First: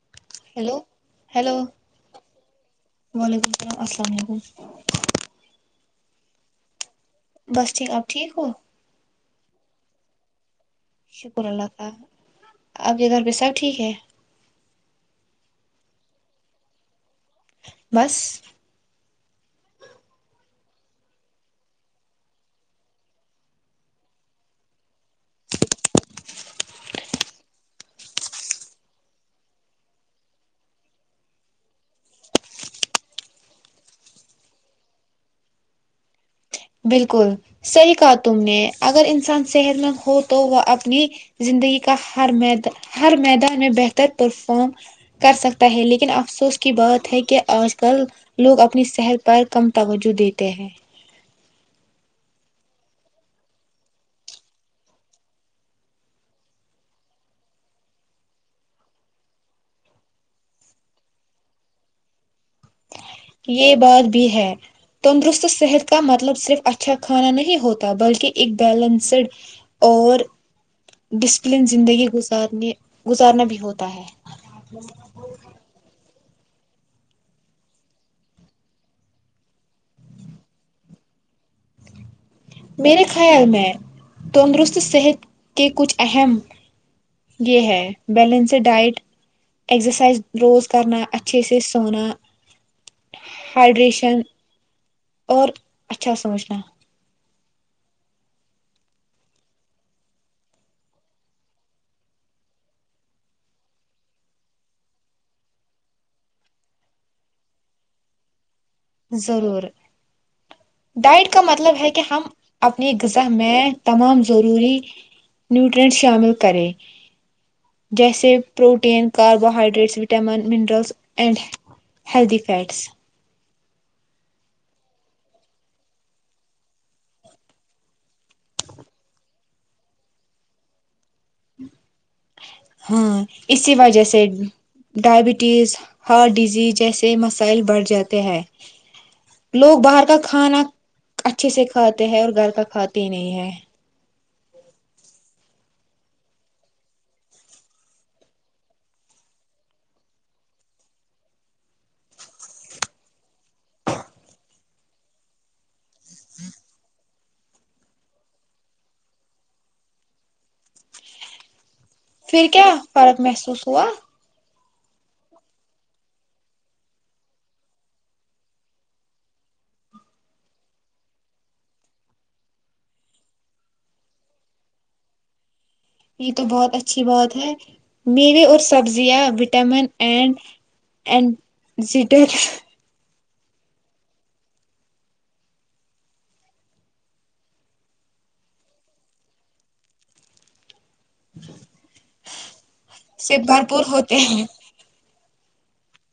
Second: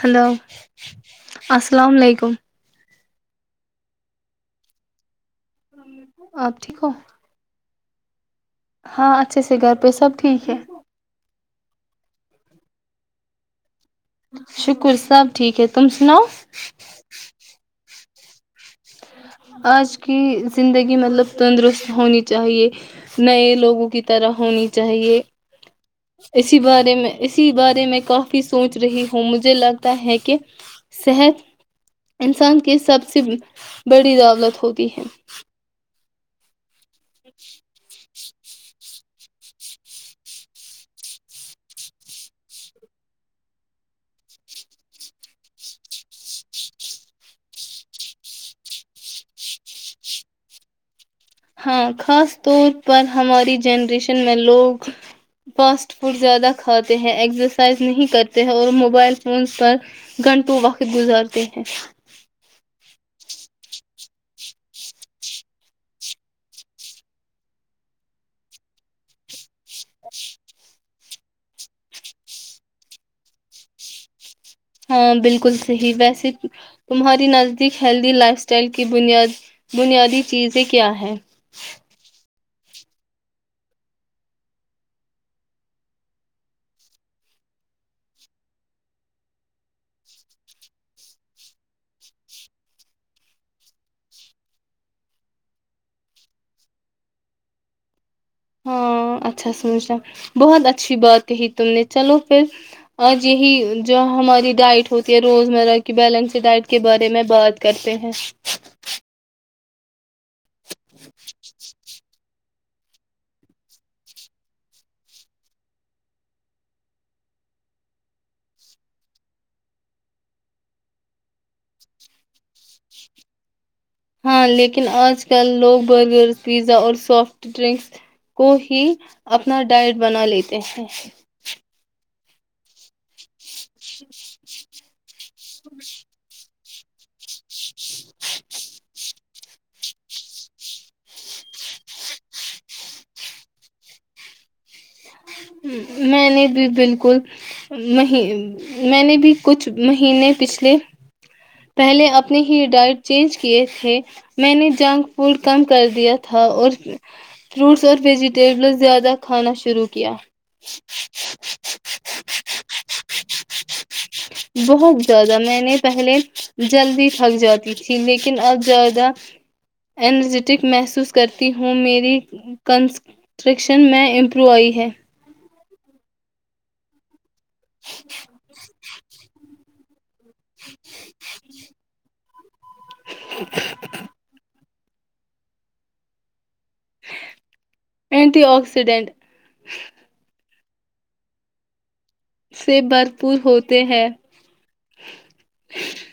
hello hello hello السلام علیکم وعلیکم السلام السلام علیکم آپ ٹھیک ہو بس ٹھیک ا ٹھیک ہو ہاں اچھے سے گھر پہ سب ٹھیک ہے شکر اللہ تال آپ کے گھر پہ سب ٹھیک ہے شکر صاب ٹھیک ہے تم سناؤ بس آج کی زندگی مطلب تندرست ہونی چاہیے نئے لوگوں کی طرح ہونی چاہیے اسی بارے میں اسی بارے میں کافی سوچ رہی ہوں مجھے لگتا ہے کہ صحت انسان کی سب سے بڑی دعوت ہوتی ہے بالکل صحیح کہات تم نے اگر انسان صحت مند ہو تو وہ اپنی زندگی کا ہر م ہر میدان میں بہتر پرفارم کر سکتا ہے لیکن افسوس کی بات ہے کہ آج کل لوگ اپنی صحت پر کم توجہ دیتے ہیں ہاں خاص طور پر ہماری جنریشن میں لوگ فاسٹ فوڈ زیادہ کھاتے ہیں ایکسرسائز نہیں کرتے ہیں اور موبائل فونس پر گھنٹوں وقت گزارتے ہیں یہ بات بھی ہے تندرست صحت کا مطلب صرف اچھا کھانا نہیں ہوتا بلکہ ایک بیلنسڈ اور ڈسپلن زندگی گزارنے گزارنا بھی ہوتا ہے ہاں بالکل صحی ویسے تمہاری نزدیک ہیلدی لائف اسٹائل کی بنیاد بنیادی چیزیں کیا ہیں میرے خیال میں تندرست صحت کے کچھ اہم یہ ہے بیلنس ڈائٹ ایکسرسائز روز کرنا اچھے سے سونا ہائڈریشن اور اچھا سوچنا کتا ہاں اچھا سموجچا بہت اچھی بات کہی تم نے چلو پھر آج یہی جو ہماری ڈائٹ ہوتی ہے روز مرہ کی بیلنس ڈائٹ کے بارے میں بات کرتے ہیں ضرور ڈائٹ کا مطلب ہے کہ ہم اپنی غذا میں تمام ضروری نیوٹرینٹ شامل کریں جیسے protein carbohydrates vitamin minerals and healthy fats ہاں لیکن آج کل لوگ برگر پیزا اور سافٹ ڈرنکس کو ہی اپنا ڈائٹ بنا لیتے ہیں ہاں اسی وجہ سے ڈائبٹیز ہارٹ ڈیزیز جیسے مسائل بڑھ جاتے ہیں لوگ باہر کا کھانا اچھے سے کھاتے ہیں اور گھر کا کھاتے ہی نہیں ہے میں نے بھی بالکل میں نے بھی کچھ مہینے پچھلے پہلے اپنے ہی ڈائٹ چینج کیے تھے میں نے جنک فوڈ کم کر دیا تھا اور فروٹس اور ویجیٹیبل زیادہ کھانا شروع کیا پھر کیا فرق محسوس ہوا بہت زیادہ میں نے پہلے جلدی تھک جاتی تھی لیکن اب زیادہ انرجیٹک محسوس کرتی ہوں میری کنسٹکشن میں امپرو آئی ہے یہ تو بہت اچھی بات ہے میرے اور سبزیاں وٹامن اینڈ اینزٹر [unintelligible] [unintelligible] اینٹی آکسیڈینٹ ج [unintelligible] سے بھرپور ہوتے ہیں [inaudible]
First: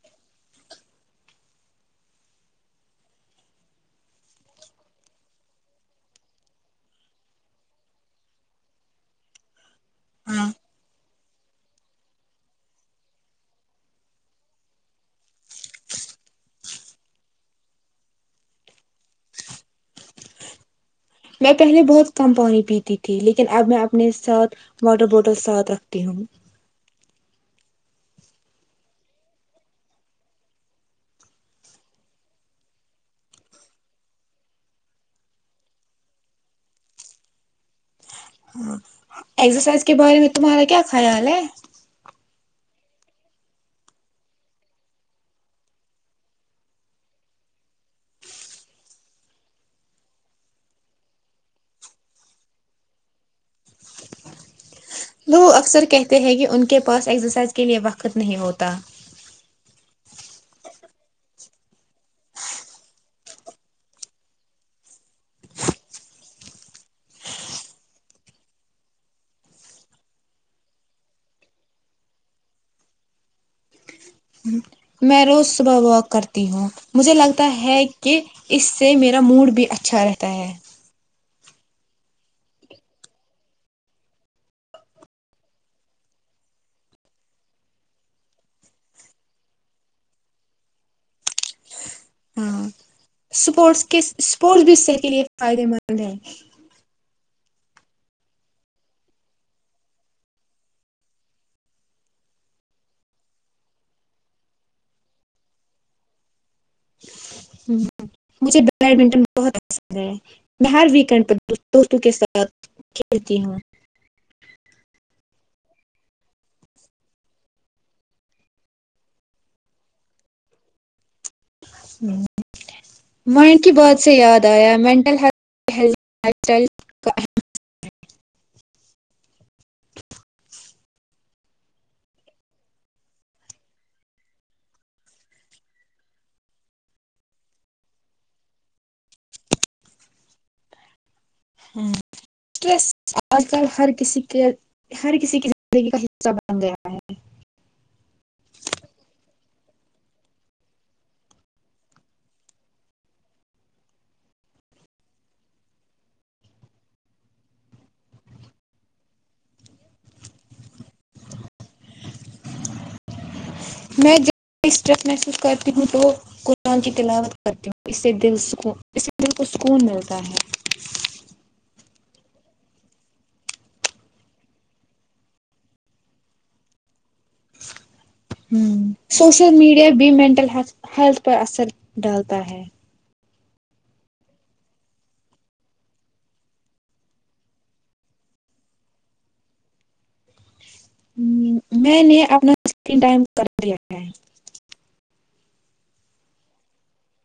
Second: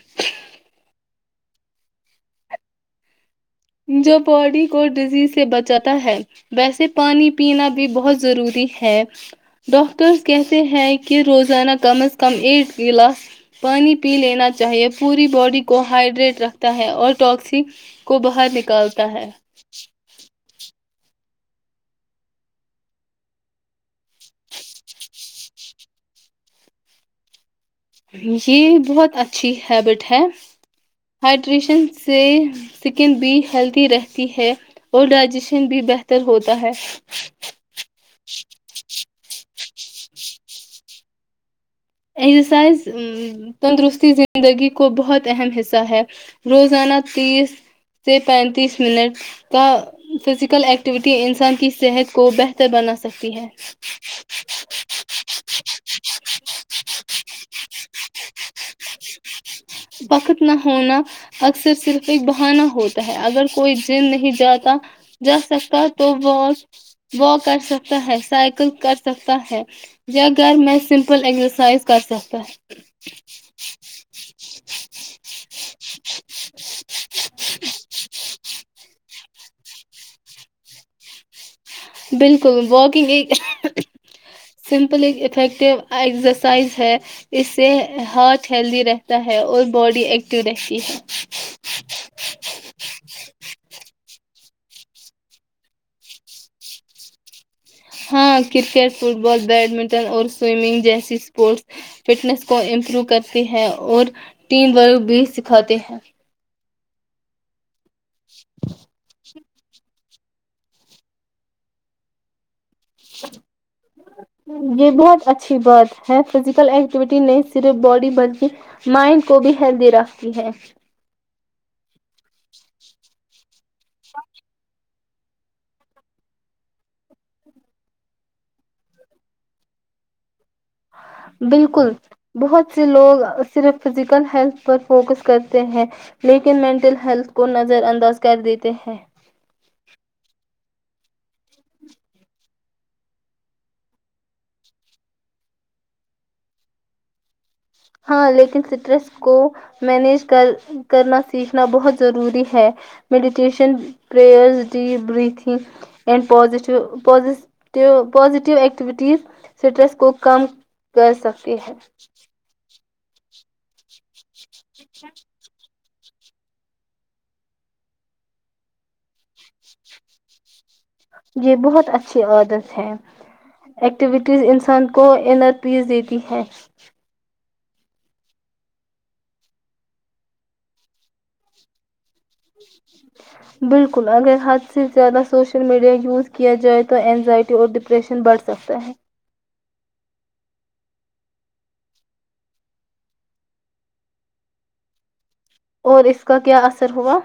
جو باڈی کو ڈزیز سے بچاتا ہے ویسے پانی پینا بھی بہت ضروری ہے ڈاکٹرس ہاں کیسے ہیں روزانہ کم از کم ایک گلاس پانی پی لینا چاہیے پوری باڈی کو ہائڈریٹ رکھتا ہے اور ٹواکسی کو باہت نکالتا ہے میں پہلے بہت کم پانی پیتی تھی لیکن اب میں اپنے ساتھ واٹر بوٹل ساتھ رکھتی ہوں یہ بہت اچھی ہیبٹ ہے ہائڈریشن سے سکن بھی ہیلدی رہتی ہے اور ڈائجیشن بھی بہتر ہوتا ہے ایکسرسائز کے بارے میں تمہارا کیا خیال ہے ایکزرسائز تندرستی زندگی کو بہت اہم حصہ ہے روزانہ تیس سے پینتیس منٹ کا فزیکل ایکٹیویٹی انسان کی صحت کو بہتر بنا سکتی ہے وہ اکثر کہتے ہیں کہ ان کے پاس ایگزرسائز کے لیے وقت نہیں ہوتا وقت نہ ہونا اکثر صرف ایک بہانا ہوتا ہے اگر کوئی جم نہیں جاتا جا سکتا تو و واک کر سکتا ہے سائیکل کر سکتا ہے یا گھر میں سمپل ایکسرسائز کر سکتا ہے میںیروز واک کرتی ہوں مجھے لگتا ہے کہ اس سے میرا ا موڈ بھی اچھا رہتا ہے بالکل واکنگ ایک سمپل ایک افیکٹیو ایکسرسائز ہے اس سے ہارھ ہیلدی رہتا ہے اور باڈی ایکٹو رہتی ہے ہاں سپورٹس کس اسپورٹس بھی حصح کے لیئے فائدے مند ہیں ہاں کرکٹ فٹ بال بیڈمنٹن اور سوئمنگ جیسی اسپورٹس فٹنس کو امپروو کرتے ہیں اور ٹیم ورک بھی سکھاتے ہیں ہوں [unintelligible] مجھے بیڈمنٹن بہت اچھا ہے میں ہر ویکینڈ پر دوستوں کے ساتھ کھیلتی ہوں یہ بہت ا اچھی بات ہے فزیکل ایکٹیویٹی نہیں صرف باڈی بلکہ مائنڈ کو بھی ہیلدی رکھتی ہے ون کی بات سے یاد آیا وین [unintelligible] بالکل بہت سے لوگ صرف فزیکل ہیلتھ پر فوکس کرتے ہیں لیکن مینٹل ہیلتھ کو نظر انداز کر دیتے ہیں سٹرس آج کل ہر کسی کے ہر کسی کی زندگی کا حصہ بن گیا ہے [unintelligible] ہاں لیکن اسٹریس کو مینیج کر کرنا سیکھنا بہت ضروری ہے meditation پئرز deep breathing and positive پو پازیٹیو ایکٹیویٹیز اسٹریس کو کم کر سکتی ہے [unintelligible] میں جو اسٹریس محسوس کرتے ہ تو قرآن کی تلاوت کرتی ہوں اس سے دل سکون اس سے دل کو سکون ملتا ہے یہ بہت اچھی عادت ہے ایکٹیویٹیز انسان کو انرجی دیتی ہے ہ سوشل میڈیا بھی مینٹل ہیلتھ پر اثر ڈالتا ہے بالکل اگر حد سے زیادہ سوشل میڈیا یوز کیا جائے تو انینزائٹی اور ڈپریشن بڑھ سکتا ہے میں نے اپنا اسکرین ٹائم کر لیا ہے اور اس کا کیا اثر ہوا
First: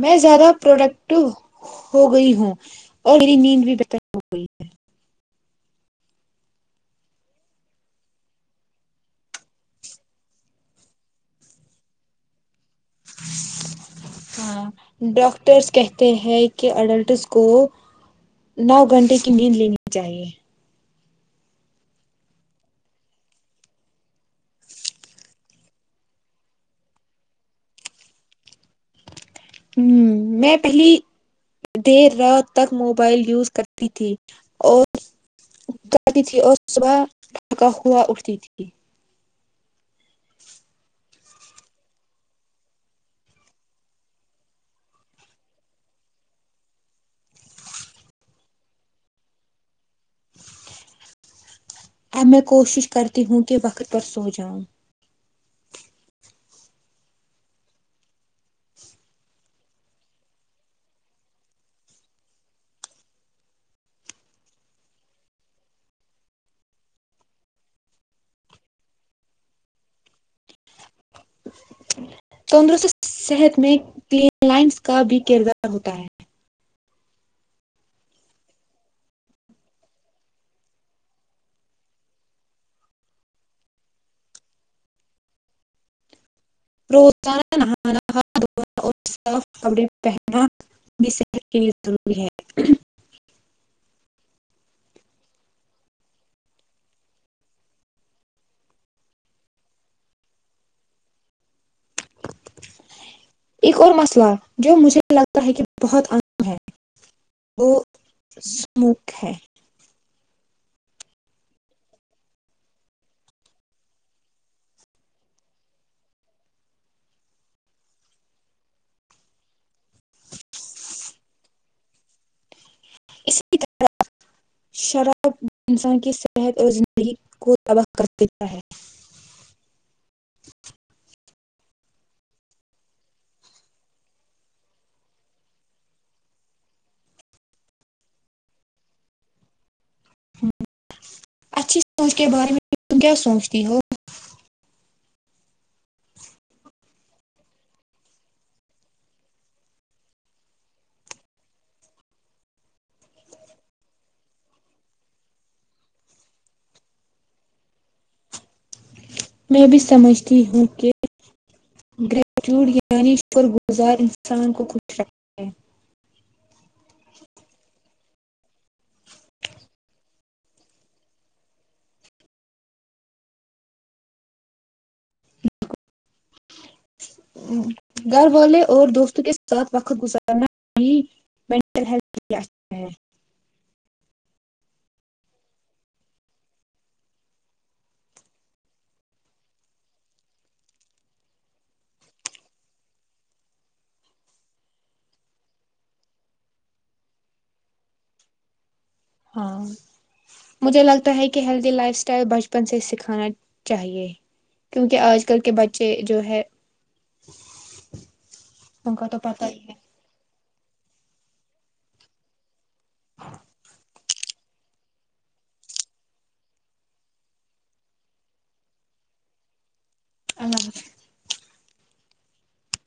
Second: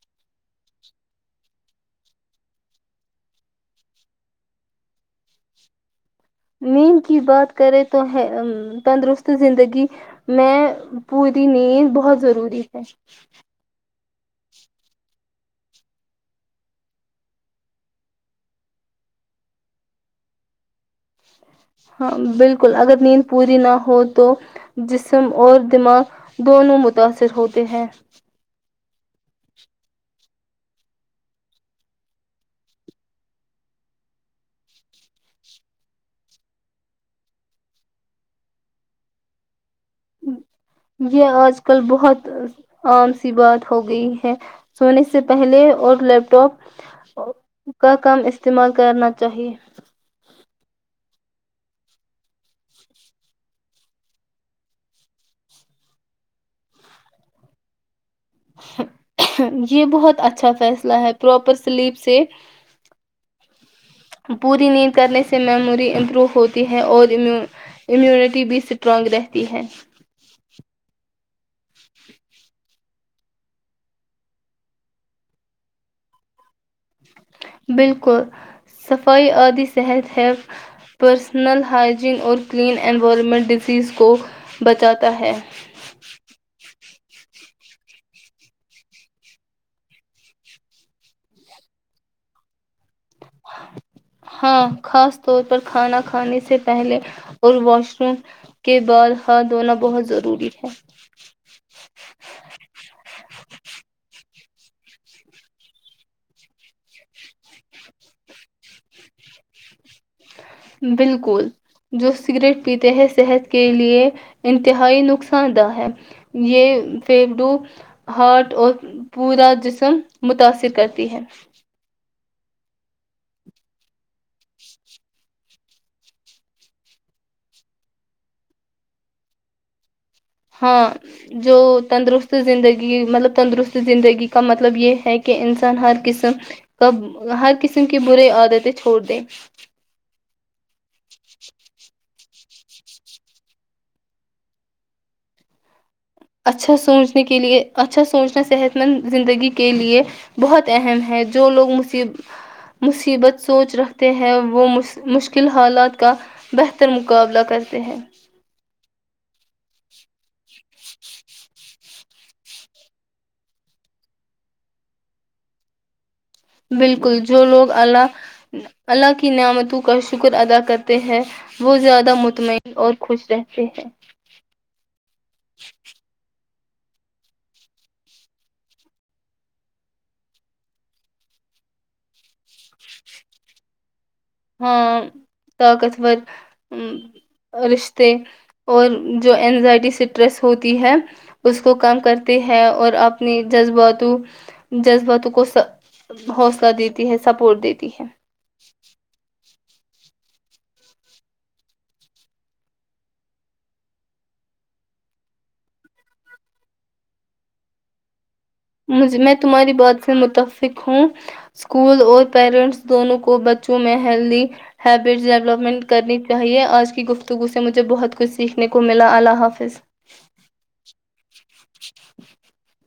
میں زیادہ پروڈکٹو ہو گئی ہوں اور میری نیند بھی بہتر ہو گئی ہے نیند کی بات کریں تو ہے تندرست زندگی میں پوری نیند بہت ضروری ہچ [unintelligible] ہاں ڈاکٹرس کہتے ہیں کہ اڈلٹس کو نو گھنٹے کی نیند لینی چاہیے [unintelligible] ہاں بالکل اگر نیند پوری نہ ہو تو جسم اور دماغ دونوں متاثر ہوتے ہیں ہ میں پہلی دیر رات تک موبائل یوز کرتی تھی اور اٹ جاتی تھی اور صبح کا ہووا اٹھتی تھی یہ آج کل بہت عام سی بات ہو گئی ہے سونے سے پہلے اور لیپ ٹاپ کا کم استعمال کرنا چاہیے اب میں کوشش کرتی ہوں کہ وقت پر سو جاؤں یہ بہت اچھا فیصلہ ہے پراپر سلیپ سے پوری نیند کرنے سے میموری امپروو ہوتی ہے اور امیونٹی بھی اسٹرانگ رہتی ہے [unintelligible] تندرست صحت میں کلین لائنز کا بھی کردار ہوتا ہے بالکل صفائی آدی صحت ہے پرسنل ہائجین اور کلین انوائرمنٹ ڈزیز کو بچاتا ہے روزانہ نہانا کاتھ دھوا اور صاف کپڑے پہننا بھی صحت کے لیے ضروری ہے ہاں خاص طور پر کھانا کھانے سے پہلے اور واش روم کے بعد ہاتھ دھونا بہت ضروری ہے یہ کر مسلہ [unintelligible] جو مجھے لگتا ہے کہ بہت‌ عام ہے وہ سموک ہے بالکل جو سگریٹ پیتے ہیں صحت کےلئے انتہائی نقصان دہ ہے یہ فیڑو ہارٹ اور پورا جسم متاثر کرتی ہے اسی طرح شراب انسان کی صحت اور زندگی کو تباہ کر دیتا ہے ہاں [unintelligible] جو تندرست زندگی مطلب تندرست زندگی کا مطلب یہ ہے کہ انسان ہر قسم کا ہر قسم کی بررے عادتیں چھوڑ دے ہوں [unintelligible] اچھی سوچ [unintelligible] کے بارے میں تم کیا سوچتی ہو [unintelligible] اچھا سوچنے کے لیے ا عن چھا سوچنا صحت مند زندگی کے لے بہت اہم ہے جو لوگ مصیب مصیبت سوچ رکھتے ہیں وہ مشکل حالات کا بہتر مقابلہ کرتے ہیں میں بھی سمجھتی ہوں کہ گریٹیٹیوڈ یعنی شکر گزار انسان کو خوش رکھتے ہے بالکل جو لوگ اللہ اللہ کی نعمتوں کا شکر ادا کرتے ہیں وہ زیادہ مطمئن اور خوش رہتے ہیں گھر والے اور دوستوں کے ساتھ وقت گزارنا بھی منٹل ہیلھ ہے ہاں طاقتور رشتے اور جو اینزائٹی سٹریس ہوتی ہے اس کو کم کرتی ہے اور اپنی جذباتوں جذباتوں کو حوصلہ دیتی ہے سپورٹ دیتی ہے ٹ ہاں مجھے لگتا ہے کہ ہیلدی لائف اسٹائل بچپن سے سکھانا چاہیے کیونکہ آج کل کے بچے جو ہے ان کا مجھ تو میں پتہ ہی تمہاری ہے بات سے متف سکھوں اسکول اور پیرنٹس دونوں کو بچوں میں ہیلدی ہیبٹس ڈیولپمنٹ کرنی چاہیے آج کی گفتگو سے مجھے بہت کچھ سیکھنے کو ملا اللہ حافظ ہ [unintelligible] [inaudible]